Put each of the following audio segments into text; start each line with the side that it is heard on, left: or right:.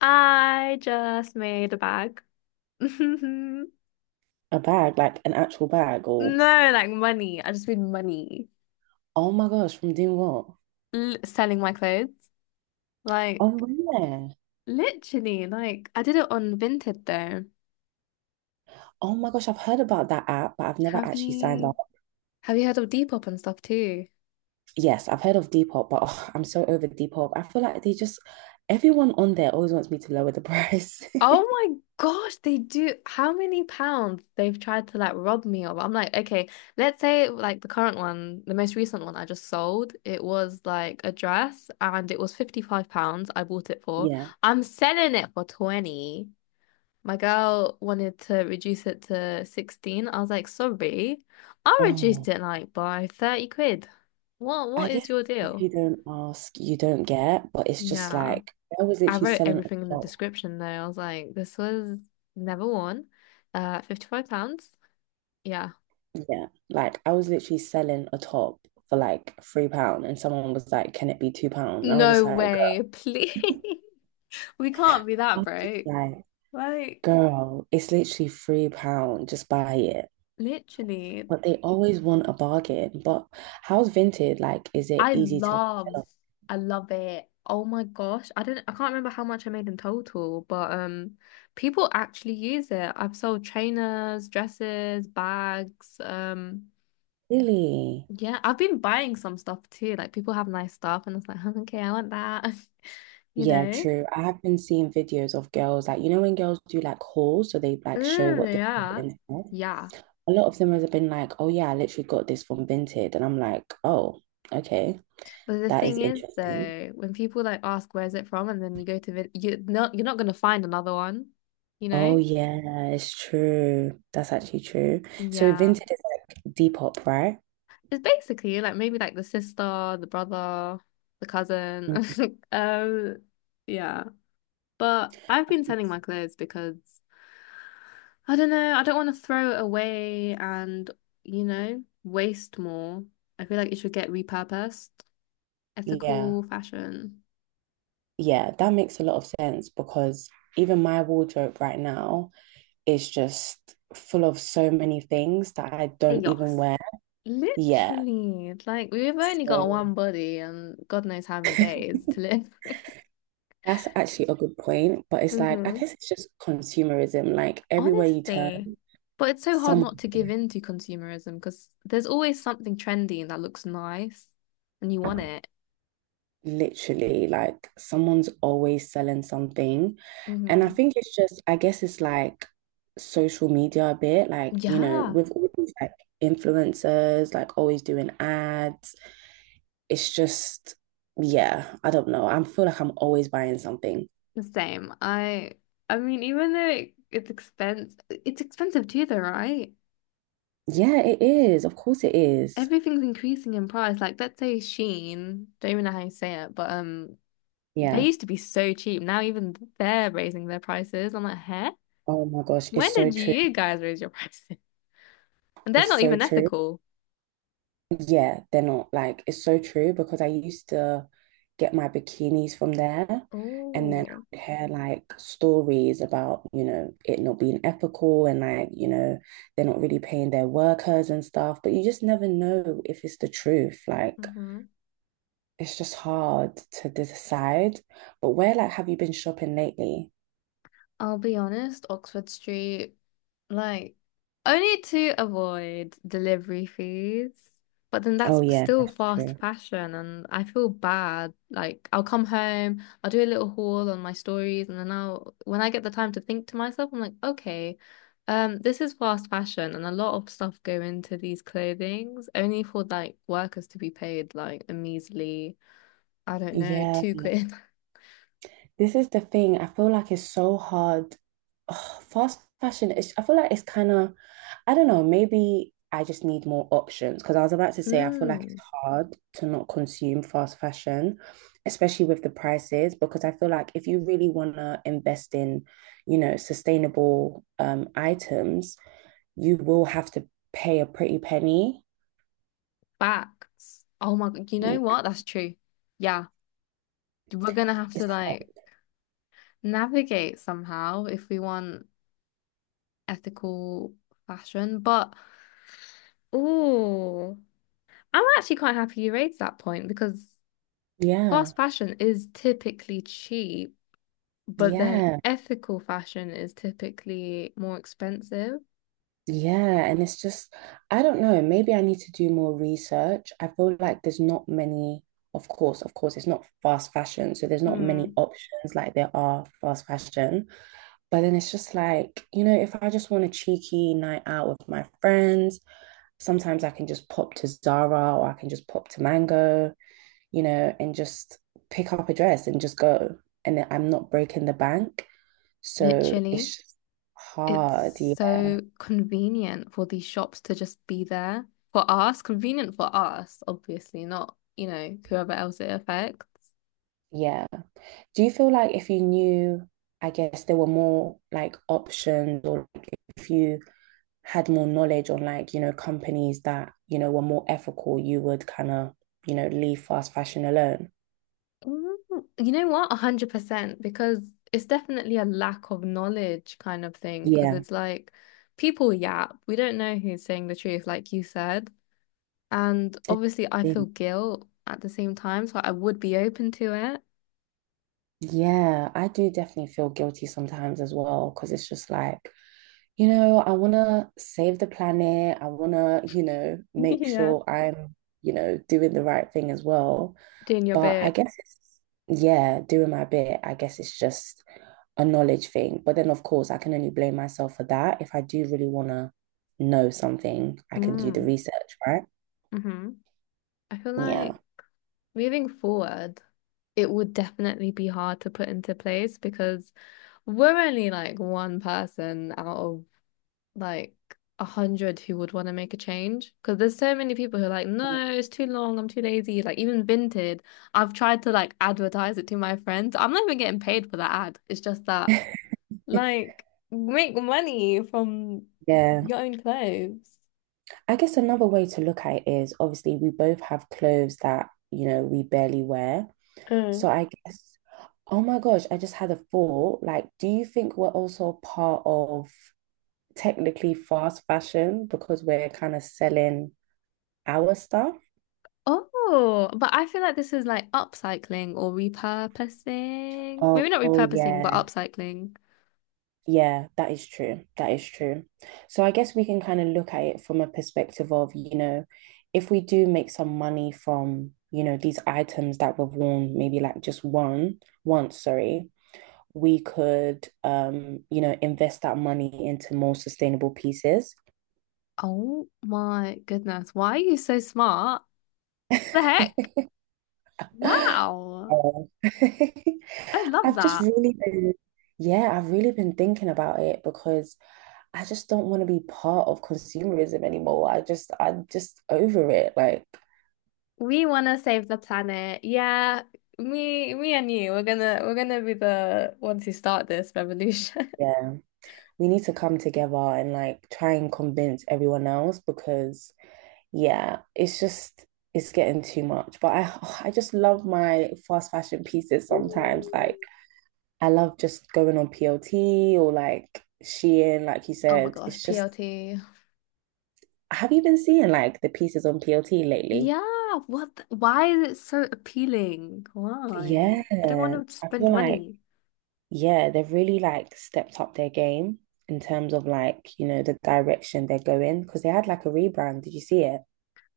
left: I just made a bag.
right: A bag, like an actual bag, or
left: No, like money. I just made money
right: oh my gosh, from doing what?
left: L selling my clothes. Like
right: Oh, really?
left: literally, like I did it on Vinted though.
right: Oh my gosh, I've heard about that app, but I've never
left: Have
right: actually signed
left: you
right: up.
left: have you heard of Depop and stuff too?
right: Yes, I've heard of Depop, but oh, I'm so over Depop. I feel like they just, everyone on there always wants me to lower the price.
left: Oh my gosh, they do. How many pounds they've tried to like rob me of? I'm like, okay, let's say like the current one, the most recent one I just sold, it was like a dress and it was £55 I bought it for.
right: Yeah.
left: I'm selling it for 20. My girl wanted to reduce it to 16. I was like, sorry, I reduced
right: Oh,
left: it like by 30 quid. What
right: I
left: what is
right: guess
left: your
right: if
left: deal?
right: you don't ask, you don't get, but it's just
left: Yeah.
right: like I was
left: I
right: literally
left: wrote
right: selling a
left: everything in the
right: top.
left: description though. I was like, this was never worn. £55. Yeah.
right: Yeah. Like I was literally selling a top for like £3 and someone was like, can it be £2? And I was just
left: No
right: like, girl,
left: way, please. We can't be
right: I
left: that
right: was just
left: broke.
right: like,
left: Like,
right: girl, it's literally £3. Just buy it.
left: literally.
right: But they always want a bargain. But how's Vinted? Like, is it
left: I
right: easy to sell
left: love,
right: off?
left: I love it. Oh my gosh. I can't remember how much I made in total, but people actually use it. I've sold trainers, dresses, bags.
right: Really?
left: Yeah, I've been buying some stuff too. Like people have nice stuff, and it's like, okay, I want that. You
right: Yeah,
left: know?
right: true. I have been seeing videos of girls, like, you know, when girls do like hauls, so they like show
left: Mm,
right: what they bought
left: yeah.
right: instead.
left: Yeah.
right: A lot of them has been like, oh yeah, I literally got this from Vinted. And I'm like, oh, okay,
left: But the
right: that
left: thing
right: is
left: is
right: interesting.
left: though, when people like ask where's it from, and then you go to vid you're not gonna find another one, you
right: Oh
left: know?
right: yeah, it's true. That's actually true. So
left: Yeah.
right: Vinted is like Depop, right?
left: It's basically like maybe like the sister, the brother, the cousin.
right: Mhm.
left: Um, yeah. But I've been sending my clothes because I don't know, I don't want to throw it away and, waste more. I feel like it should get repurposed.
right: Yeah.
left: Ethical fashion.
right: Yeah, that makes a lot of sense because even my wardrobe right now is just full of so many things that I
left: Hey,
right: don't even wear. Yeah.
left: literally, like we've only got
right: So
left: one body and God knows how many days to live.
right: that's actually a good point. But it's like, I
left: hmm
right: guess it's just consumerism. Like everywhere you turn,
left: Honestly. But it's so hard
right: someone,
left: not to give in to consumerism because there's always something trendy and that looks nice and you want it.
right: literally, like someone's always selling something. And I
left: Hmm.
right: think it's just, I guess it's like social media a bit, like, you know,
left: Yeah.
right: with all these like influencers, like always doing ads. It's just, yeah, I don't know. I feel like I'm always buying something.
left: The same. I mean, even though it, it's expense it's expensive too though, right?
right: Yeah, it is. Of course it is.
left: Everything's increasing in price. Like let's say Shein, don't even know how you say it, but they
right: Yeah.
left: used to be so cheap. Now even they're raising their prices. I'm like, huh?
right: Oh my gosh, it's
left: When
right: so
left: did
right: true.
left: you guys raise your prices? And they're
right: It's
left: not
right: so
left: even
right: true.
left: ethical.
right: Yeah, they're not, like it's so true because I used to get my bikinis from there and then I
left: Oh.
right: would hear like stories about, you know, it not being ethical and like, you know, they're not really paying their workers and stuff, but you just never know if it's the truth. Like,
left: Mm-hmm.
right: it's just hard to decide. But where like have you been shopping lately?
left: I'll be honest, Oxford Street. Like, only to avoid delivery fees, but then that's
right: Oh yeah,
left: still
right: that's
left: fast
right: true.
left: fashion, and I feel bad. Like, I'll come home, I'll do a little haul on my stories, and then when I get the time to think to myself, I'm like, okay, this is fast fashion, and a lot of stuff go into these clothings, only for like workers to be paid like a measly, I don't know,
right: Yeah.
left: 2 quid.
right: This is the thing. I feel like it's so hard. Ugh, fast fashion, it's, I feel like it's kind of, I don't know, maybe I just need more options because I was about to say I feel like it's
left: Mm,
right: hard to not consume fast fashion, especially with the prices, because I feel like if you really want to invest in, you know, sustainable items, you will have to pay a pretty penny.
left: facts. Oh my God, you know what? That's true. Yeah, we're gonna have
right: It's
left: to like navigate somehow if we want ethical fashion. But oh, I'm actually quite happy you raised that point because
right: yeah,
left: fast fashion is typically cheap, but then
right: yeah,
left: ethical fashion is typically more expensive.
right: yeah. And it's just, I don't know, maybe I need to do more research. I feel like there's not many, of course, it's not fast fashion. So there's not many
left: Mm.
right: options like there are fast fashion. But then it's just like, you know, if I just want a cheeky night out with my friends, sometimes I can just pop to Zara or I can just pop to Mango, you know, and just pick up a dress and just go. And I'm not breaking the bank. So
left: Literally,
right: it's just
left: it's
right: hard. Yeah.
left: so convenient for these shops to just be there for us, convenient for us, obviously, not, whoever else it affects.
right: Yeah. Do you feel like if you knew, I guess there were more like options or like, if you had more knowledge on like, you know, companies that, you know, were more ethical, you would kind of, you know, leave fast fashion alone?
left: Mm, You know what? 100%, because it's definitely a lack of knowledge kind of thing. Because
right: Yeah.
left: it's like people yap. We don't know who's saying the truth, like you said. And obviously, I feel guilt at the same time, so I would be open to it.
right: Yeah, I do definitely feel guilty sometimes as well because it's just like, you know, I want to save the planet. I want to, you know, make
left: Yeah.
right: sure I'm, you know, doing the right thing as well.
left: Doing your
right: But I
left: bit.
right: guess it's, yeah, doing my bit. I guess it's just a knowledge thing. But then, of course, I can only blame myself for that. If I do really want to know something, I can do the
left: Mm.
right: research, right?
left: hmm I feel like
right: Yeah.
left: moving forward, it would definitely be hard to put into place because we're only like one person out of like a hundred who would want to make a change because there's so many people who are like, no, it's too long, I'm too lazy. Like even Vinted, I've tried to like advertise it to my friends. I'm not even getting paid for that ad. It's just that like make money from
right: Yeah.
left: your own clothes.
right: I guess another way to look at it is obviously we both have clothes that, you know, we barely wear.
left: Mm.
right: So I guess, oh my gosh, I just had a thought. Like, do you think we're also part of, technically, fast fashion because we're kind of selling our stuff?
left: Oh, but I feel like this is like upcycling or repurposing. Maybe
right: Oh,
left: not
right: oh
left: repurposing, but
right: yeah.
left: upcycling.
right: Yeah, that is true. That is true. So I guess we can kind of look at it from a perspective of, you know, if we do make some money from, you know, these items that we've worn, maybe like just one, once, sorry, we could, you know, invest that money into more sustainable pieces.
left: Oh my goodness. Why are you so smart? The heck? Wow.
right: Oh.
left: I love
right: I've just
left: that.
right: really been, yeah, I've really been thinking about it because I just don't want to be part of consumerism anymore. I just, I'm just over it. Like,
left: We want to save the planet. Yeah, me and you, we're gonna be the ones who start this revolution.
right: yeah, we need to come together and like try and convince everyone else because, yeah, it's just, it's getting too much. But I, I just love my fast fashion pieces sometimes. Like, I love just going on PLT or like Shein, like you
left: Oh my
right: said.
left: gosh,
right: It's just,
left: PLT.
right: have you been seeing like the pieces on PLT lately?
left: Yeah, what? Why is it so appealing?
right: Yeah,
left: Why? I don't want to
right: I
left: spend
right: feel like
left: money.
right: yeah, they've really like stepped up their game in terms of like, you know, the direction they're going because they had like a rebrand. Did you see it?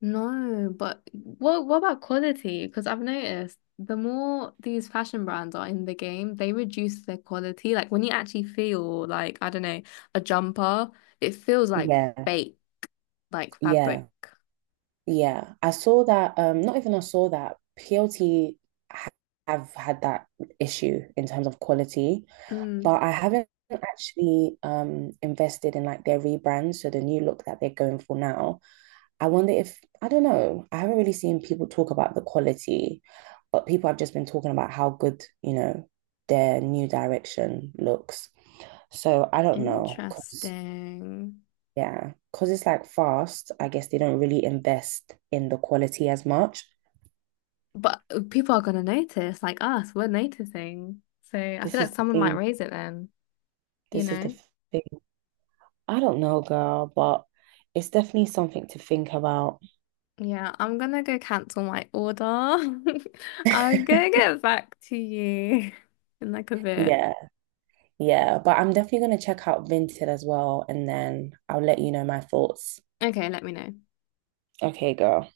left: No, but what about quality? Because I've noticed the more these fashion brands are in the game, they reduce their quality. Like when you actually feel like, I don't know, a jumper, it feels like
right: Yeah,
left: fake, like
right: yeah,
left: fabric.
right: yeah. I saw that, not even I saw that PLT ha- have had that issue in terms of quality,
left: Mm,
right: but I haven't actually invested in like their rebrand, so the new look that they're going for now. I wonder if, I don't know, I haven't really seen people talk about the quality, but people have just been talking about how good, you know, their new direction looks. So I don't know, because,
left: Interesting.
right: yeah, because it's like fast, I guess they don't really invest in the quality as much.
left: But people are gonna notice, like us, we're noticing. So I feel
right: This
left: like
right: is the
left: someone might
right: thing.
left: raise it then, you
right: This is the
left: know?
right: thing. I don't know, girl, but it's definitely something to think about.
left: Yeah, I'm gonna go cancel my order. I'm gonna get back to you in like a bit.
right: Yeah, yeah. But I'm definitely going to check out Vinted as well, and then I'll let you know my thoughts.
left: Okay, let me know.
right: Okay, go.